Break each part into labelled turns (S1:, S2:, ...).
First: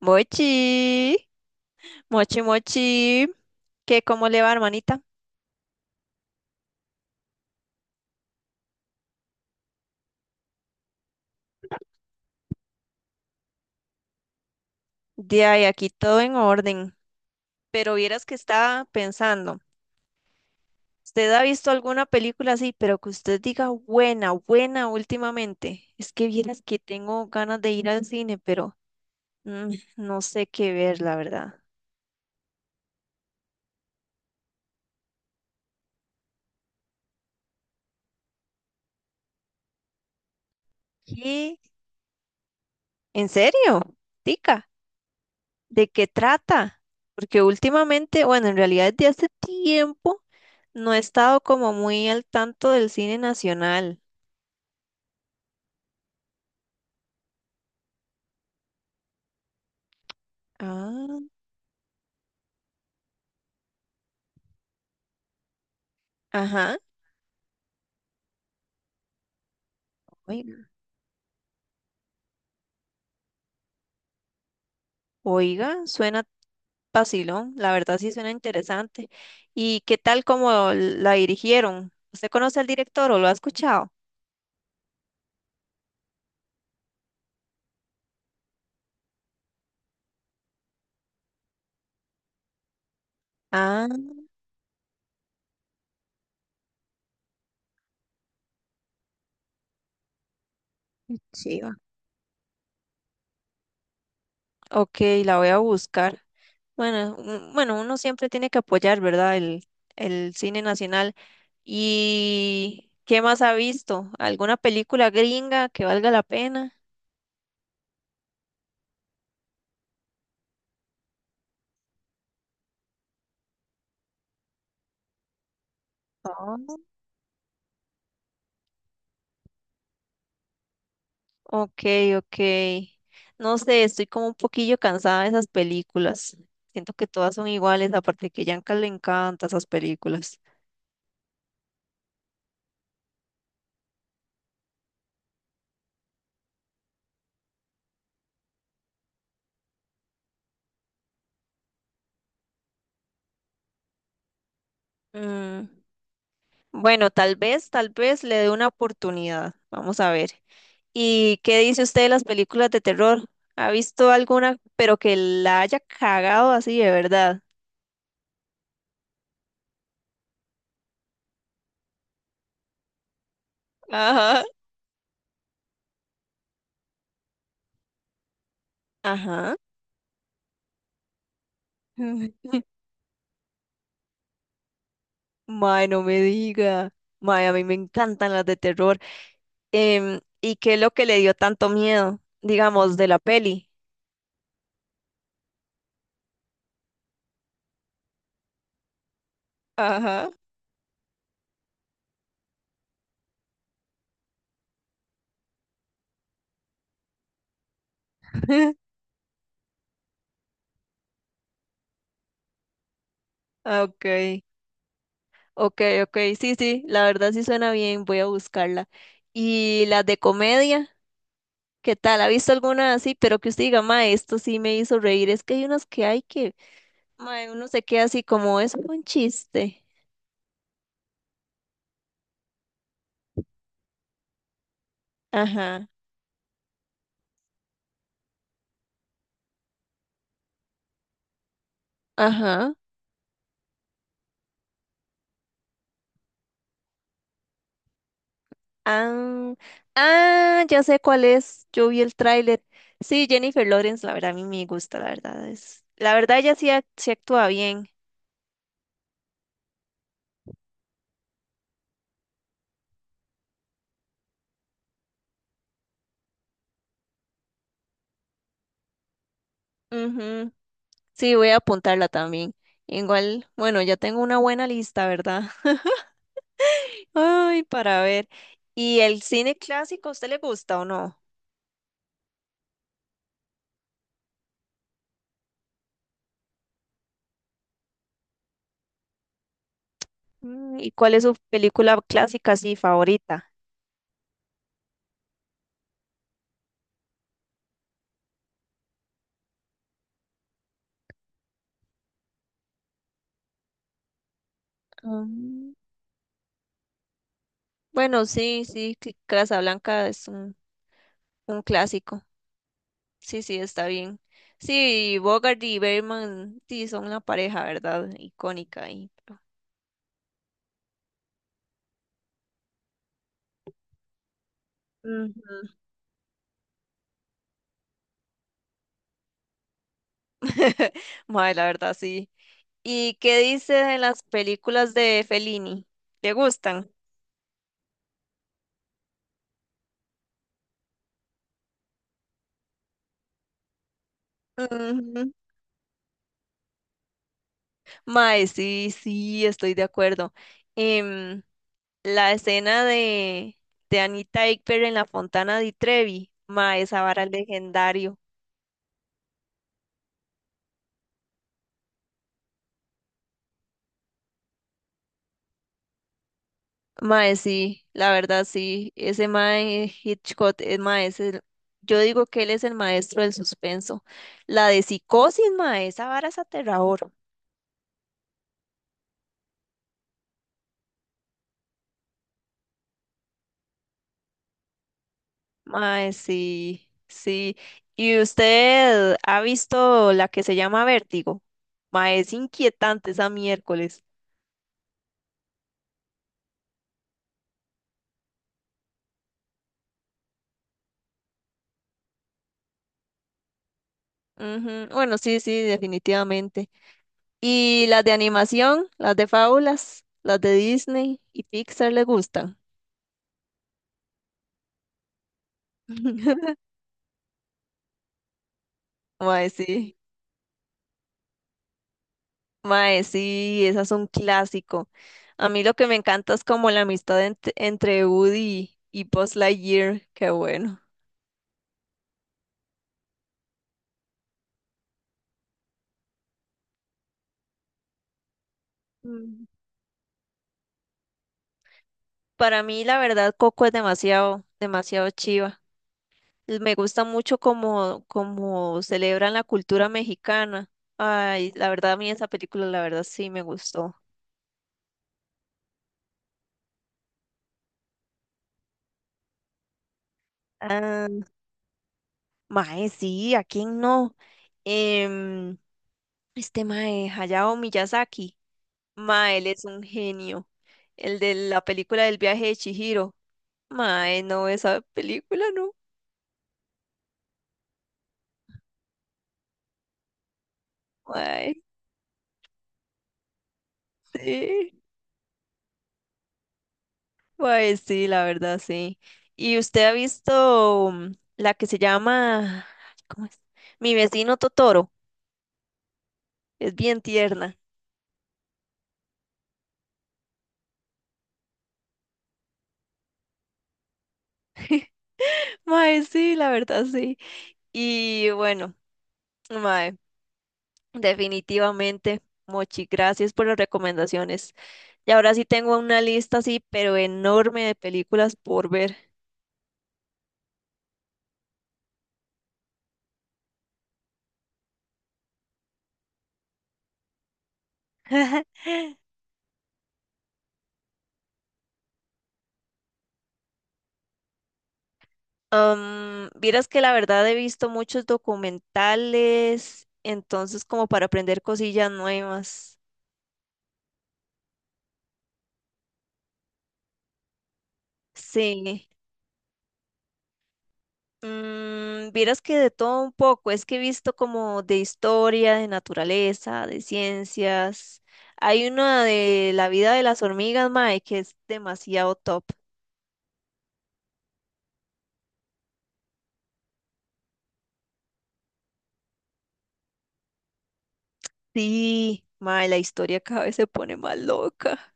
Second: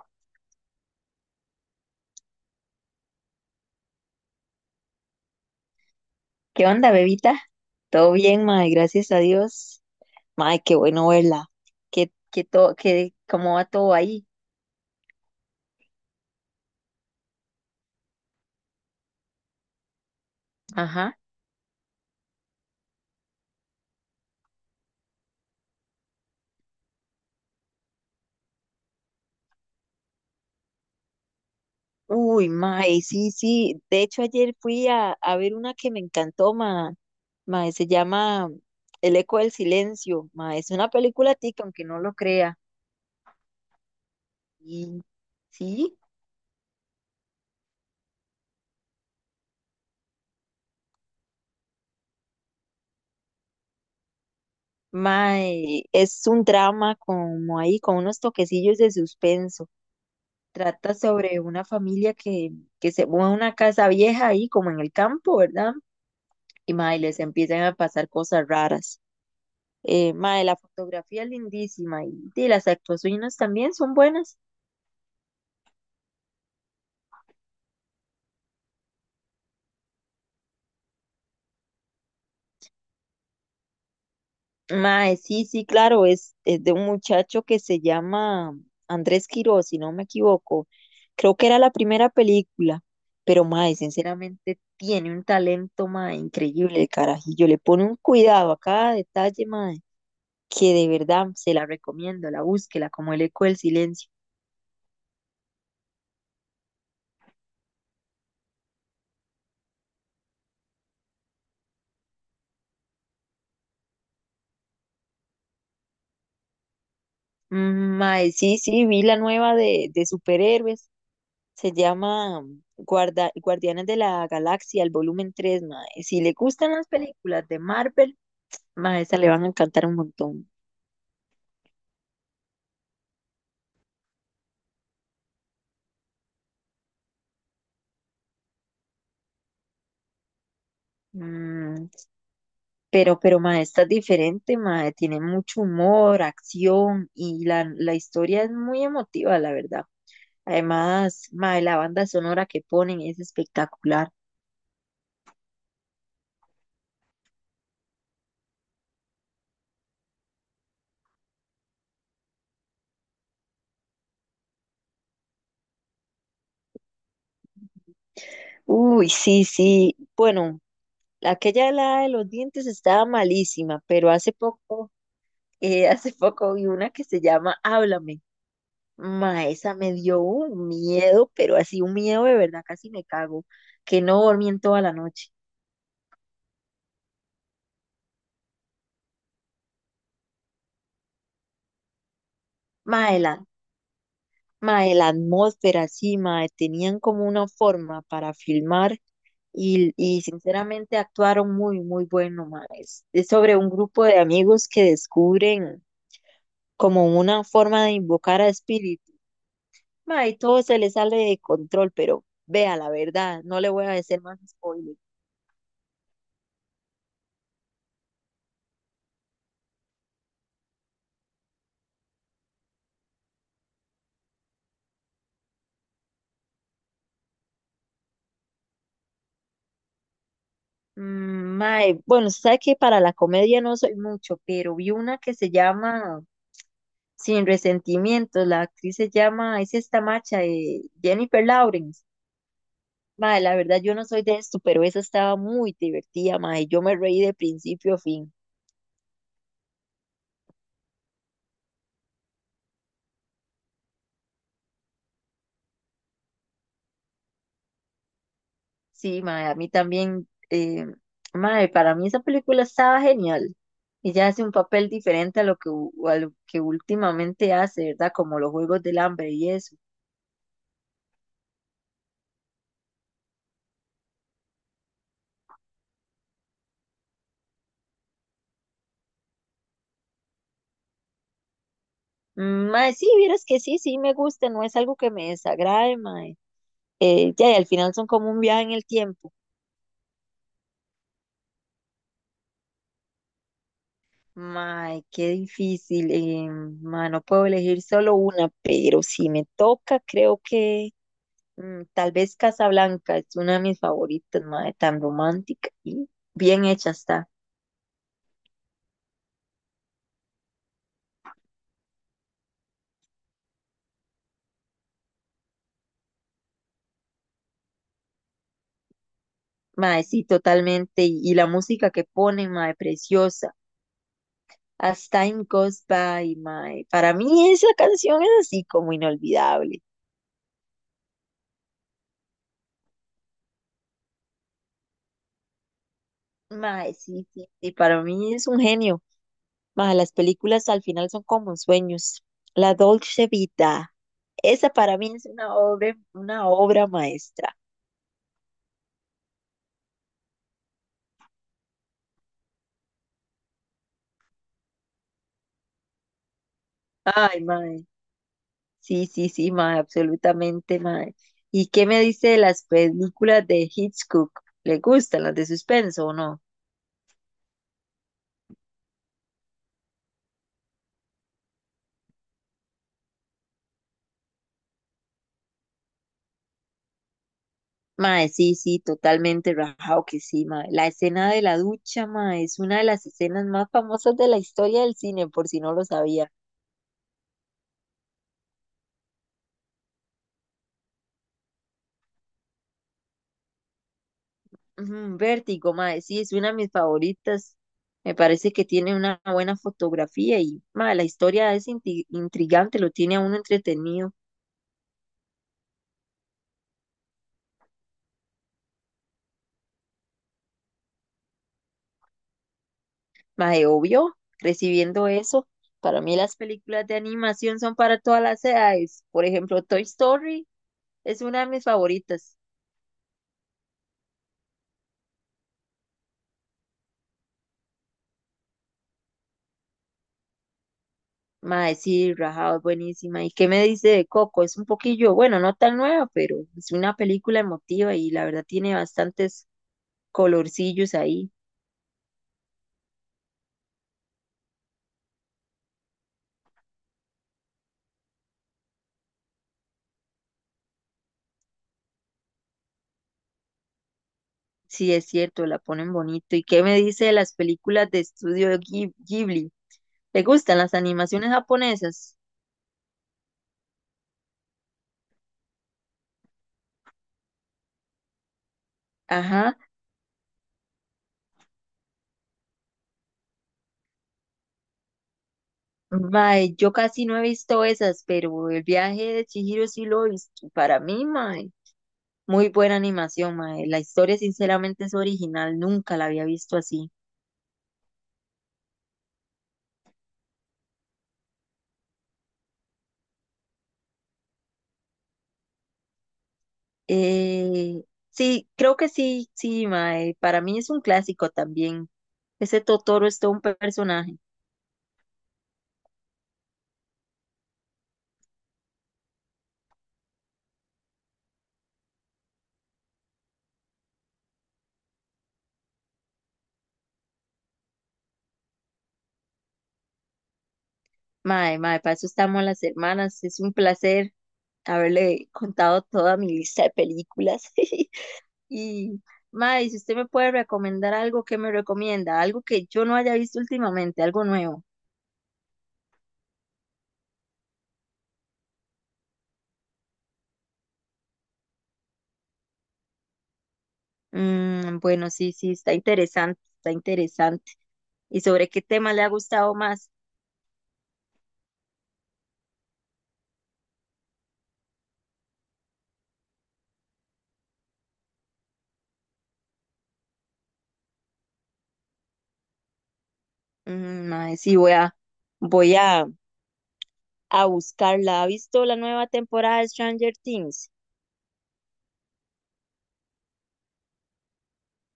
S1: Mochi, mochi, mochi, ¿qué cómo le va, hermanita?
S2: ¿Qué onda, bebita? ¿Todo bien, mae? Gracias a Dios. Mae, qué bueno verla. ¿ cómo va todo ahí?
S1: De ahí aquí todo en orden. Pero vieras que estaba pensando,
S2: Ajá.
S1: ¿usted ha visto alguna película así, pero que usted diga buena, buena últimamente? Es que vieras que tengo ganas de ir al cine, pero no sé qué ver, la verdad.
S2: Uy, mae, sí, sí. De hecho, ayer fui a ver una que me encantó, mae. Mae, se llama El eco del silencio. Mae, es una película
S1: ¿Qué?
S2: tica, aunque no lo crea.
S1: ¿En serio? Tica,
S2: Y
S1: ¿de
S2: sí,
S1: qué trata? Porque últimamente, bueno, en realidad desde hace tiempo no he estado como muy al tanto del cine nacional.
S2: mae, es un drama como ahí, con unos toquecillos de suspenso. Trata
S1: Ah,
S2: sobre una familia que se mueve a una casa vieja ahí, como en el campo, ¿verdad? Y
S1: ajá.
S2: mae, les empiezan a pasar cosas raras. Mae, la
S1: Oiga.
S2: fotografía es lindísima y las actuaciones también son buenas.
S1: Oiga, suena vacilón, la verdad sí suena interesante. ¿Y qué tal como la dirigieron? ¿Usted conoce al director o lo ha escuchado?
S2: Mae, sí, sí, claro, es de un muchacho que se llama Andrés Quiroz, si no me equivoco. Creo que era la primera película, pero mae,
S1: Ah,
S2: sinceramente tiene un talento, mae, increíble el carajillo. Le pone un cuidado a cada detalle, mae, que de verdad se la
S1: chiva.
S2: recomiendo, la búsquela, como el eco del silencio.
S1: Ok, la voy a buscar. Bueno, bueno, uno siempre tiene que apoyar, ¿verdad? El cine nacional. ¿Y qué más ha visto? ¿Alguna película gringa que valga la pena?
S2: Mae, sí, sí, vi la nueva de superhéroes, se llama Guardianes de la Galaxia, el volumen 3, mae. Si le gustan las películas de Marvel, mae, esa le van a encantar un montón.
S1: Ok, ok. No sé, estoy como un poquillo cansada de esas películas. Siento que todas son iguales, aparte que a Yanka le encantan esas películas.
S2: Mm, pero mae, esta es diferente, mae, tiene mucho humor, acción y la historia es muy emotiva, la verdad. Además, mae, la banda sonora que ponen es espectacular.
S1: Mm, Bueno, tal vez le dé una oportunidad. Vamos a ver. ¿Y qué dice usted de las películas de terror? ¿Ha visto alguna, pero que la haya cagado así de verdad?
S2: Uy, sí, sí. Bueno, aquella helada de los dientes estaba malísima, pero hace
S1: Ajá.
S2: poco, hace poco vi una que se llama Háblame. Ma,
S1: Ajá.
S2: esa me dio un miedo, pero así un miedo de verdad, casi me cago, que no dormí en toda la noche.
S1: Mae, no me diga. Mae, a mí me encantan las de terror. ¿Y qué es lo que le dio tanto miedo, digamos,
S2: Ma,
S1: de la
S2: de la,
S1: peli?
S2: ma, de atmósfera, sí, ma, tenían como una forma para filmar y
S1: Ajá.
S2: sinceramente actuaron muy bueno, ma. Es sobre un grupo de amigos que descubren como una forma de invocar a espíritus. Ma, y todo se le sale de control, pero vea la verdad, no le
S1: Ah,
S2: voy a
S1: ok,
S2: decir más spoilers.
S1: ok, ok, sí, sí, la verdad sí suena bien, voy a buscarla. ¿Y las de comedia? ¿Qué tal? ¿Ha visto alguna así? Pero que usted diga, ma, esto sí me hizo reír. Es que hay unos que hay que, ma, uno se queda así como, es un chiste.
S2: Mae, bueno, sabe que para la comedia no soy mucho, pero vi una que se
S1: Ajá,
S2: llama Sin Resentimientos, la actriz se llama, es esta macha de Jennifer Lawrence.
S1: ajá.
S2: Mae, la verdad yo no soy de esto, pero esa estaba muy divertida, mae, yo me reí de principio a fin.
S1: Ah, ah, ya sé cuál es. Yo vi el tráiler. Sí, Jennifer Lawrence, la verdad, a mí me gusta, la verdad. Es, la verdad, ella sí, sí actúa bien.
S2: Sí, mae, a mí también, mae, para mí esa película estaba genial. Ella hace un papel diferente a lo que, a lo que últimamente hace, ¿verdad? Como los Juegos del Hambre y eso.
S1: Ujú. Sí, voy a apuntarla también. Igual, bueno, ya tengo una buena lista, ¿verdad? Ay, para ver. ¿Y el cine clásico, a usted le gusta o no?
S2: Mae, sí, vieras que sí, sí me gusta, no es algo que me desagrade, mae. Ya, y al final son como un viaje en el tiempo.
S1: ¿Y cuál es su película clásica, sí, favorita?
S2: Mae, qué difícil. Mae, no puedo elegir solo una, pero si me toca, creo que... Mm, tal vez Casablanca es una de mis favoritas, mae, tan romántica
S1: Mm,
S2: y bien hecha está.
S1: bueno, sí, sí, Casablanca es un clásico. Sí, sí, está bien. Sí, Bogart y Bergman, sí, son una pareja, ¿verdad? Icónica y...
S2: Mae, sí, totalmente. Y la música que ponen, mae, preciosa. As Time
S1: Ujú.
S2: Goes By, mae. Para mí esa canción es así como inolvidable.
S1: Mae, la verdad, sí. ¿Y qué dice de las películas de Fellini? ¿Te gustan?
S2: Mae, sí, sí, sí, para mí es un genio. Mae, las películas al final son como sueños. La Dolce Vita, esa para mí es
S1: Ujú.
S2: una obra maestra.
S1: Mae, sí, sí, estoy de acuerdo. Em, la escena de, Anita Ekberg en la Fontana di Trevi, mae, esa vara
S2: Ay, mae.
S1: legendario.
S2: Sí, sí, sí, mae, absolutamente, mae. ¿Y qué me dice de las películas de Hitchcock? ¿Le gustan las de suspenso o no?
S1: Mae, sí, la verdad sí, ese Mae Hitchcock, es mae, yo digo que él es el maestro del suspenso. La de psicosis, mae, esa vara es aterrador.
S2: Mae, sí, sí, totalmente rajado que sí, mae. La escena de la ducha, mae, es una de las escenas más famosas de la historia del cine, por si no lo
S1: Mae,
S2: sabía.
S1: sí, sí. ¿Y usted ha visto la que se llama Vértigo? Mae, es inquietante esa miércoles.
S2: Ujú. Vértigo, mae, sí, es una de mis favoritas. Me parece que tiene una buena fotografía y, mae, la historia es intrigante, lo tiene a uno entretenido.
S1: Ujú. Bueno, sí, sí, definitivamente. ¿Y las de animación, las de fábulas, las de Disney y Pixar le gustan?
S2: Mae, obvio, recibiendo eso, para mí las películas de animación son para todas las edades. Por
S1: Mae,
S2: ejemplo, Toy
S1: sí.
S2: Story es una de mis favoritas.
S1: Mae, sí, esas son clásico. A mí lo que me encanta es como la amistad entre Woody y Buzz Lightyear, qué bueno.
S2: Mae, sí, rajado, es buenísima. ¿Y qué me dice de Coco? Es un poquillo, bueno, no tan nueva, pero es una película emotiva y la verdad tiene
S1: Mm.
S2: bastantes colorcillos ahí.
S1: Para mí, la verdad, Coco es demasiado, demasiado chiva. Me gusta mucho como celebran la cultura mexicana. Ay, la verdad, a mí esa película, la verdad, sí me gustó.
S2: Sí, es cierto, la ponen bonito. ¿Y qué me dice de las películas de estudio Ghibli? ¿Le gustan las
S1: Ah,
S2: animaciones japonesas?
S1: mae, sí, ¿a quién no? Em, este mae, Hayao Miyazaki. Mae, él
S2: Ajá.
S1: es un genio. El de la película del viaje de Chihiro. Mae, no, esa película no.
S2: Mae, yo casi no he visto esas, pero el viaje de Chihiro sí lo he visto. Para mí, mae,
S1: Mae,
S2: muy buena animación, mae. La historia
S1: sí.
S2: sinceramente es original, nunca la había visto así.
S1: Mae, sí, la verdad, sí. ¿Y usted ha visto la que se llama, ay, ¿cómo es? Mi vecino Totoro. Es bien tierna.
S2: Eh, sí, creo que sí, sí, mae. Para mí es un clásico también. Ese Totoro es todo un personaje.
S1: Mae, sí, la verdad, sí. Y bueno, mae, definitivamente, Mochi, gracias por las recomendaciones. Y ahora sí tengo una lista así, pero enorme de películas por ver.
S2: Mae, mae, para eso estamos las hermanas. Es un placer haberle contado toda mi lista de películas. Y, mae, si usted me puede recomendar algo, ¿qué me recomienda? Algo que yo no haya visto últimamente, algo nuevo.
S1: Vieras que la verdad he visto muchos documentales, entonces como para aprender cosillas nuevas.
S2: Mm, bueno, sí, sí, está interesante, está interesante. ¿Y sobre qué
S1: Sí.
S2: tema le ha gustado más?
S1: Vieras que de todo un poco, es que he visto como de historia, de naturaleza, de ciencias. Hay una de la vida de las hormigas, mae, que es demasiado top.
S2: Mae, sí, voy a, a buscarla. ¿Ha visto la nueva temporada de Stranger Things?
S1: Sí, mae, la historia cada vez se pone más loca.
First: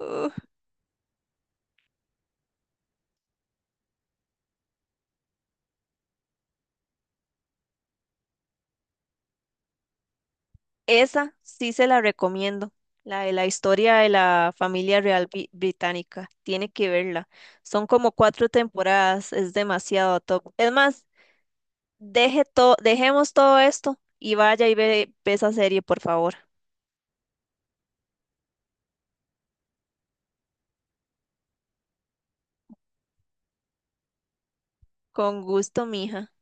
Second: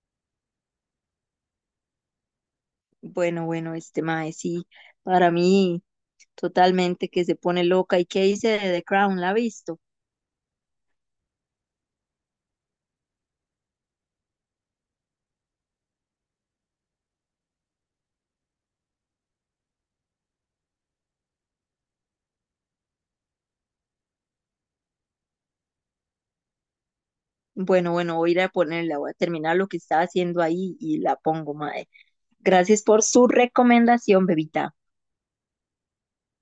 S2: Bueno, bueno, este mae, sí, para mí totalmente que se pone loca. ¿Y qué dice de The Crown? ¿La ha visto?
S1: Esa sí se la recomiendo, la de la historia de la familia real británica. Tiene que verla. Son como cuatro temporadas, es demasiado top. Es más, deje dejemos todo esto y vaya y ve, ve esa serie, por favor.
S2: Bueno, bueno, voy a ir a ponerla, voy a terminar lo que estaba haciendo ahí y la pongo, mae. Gracias por su recomendación, bebita.
S1: Con gusto, mija.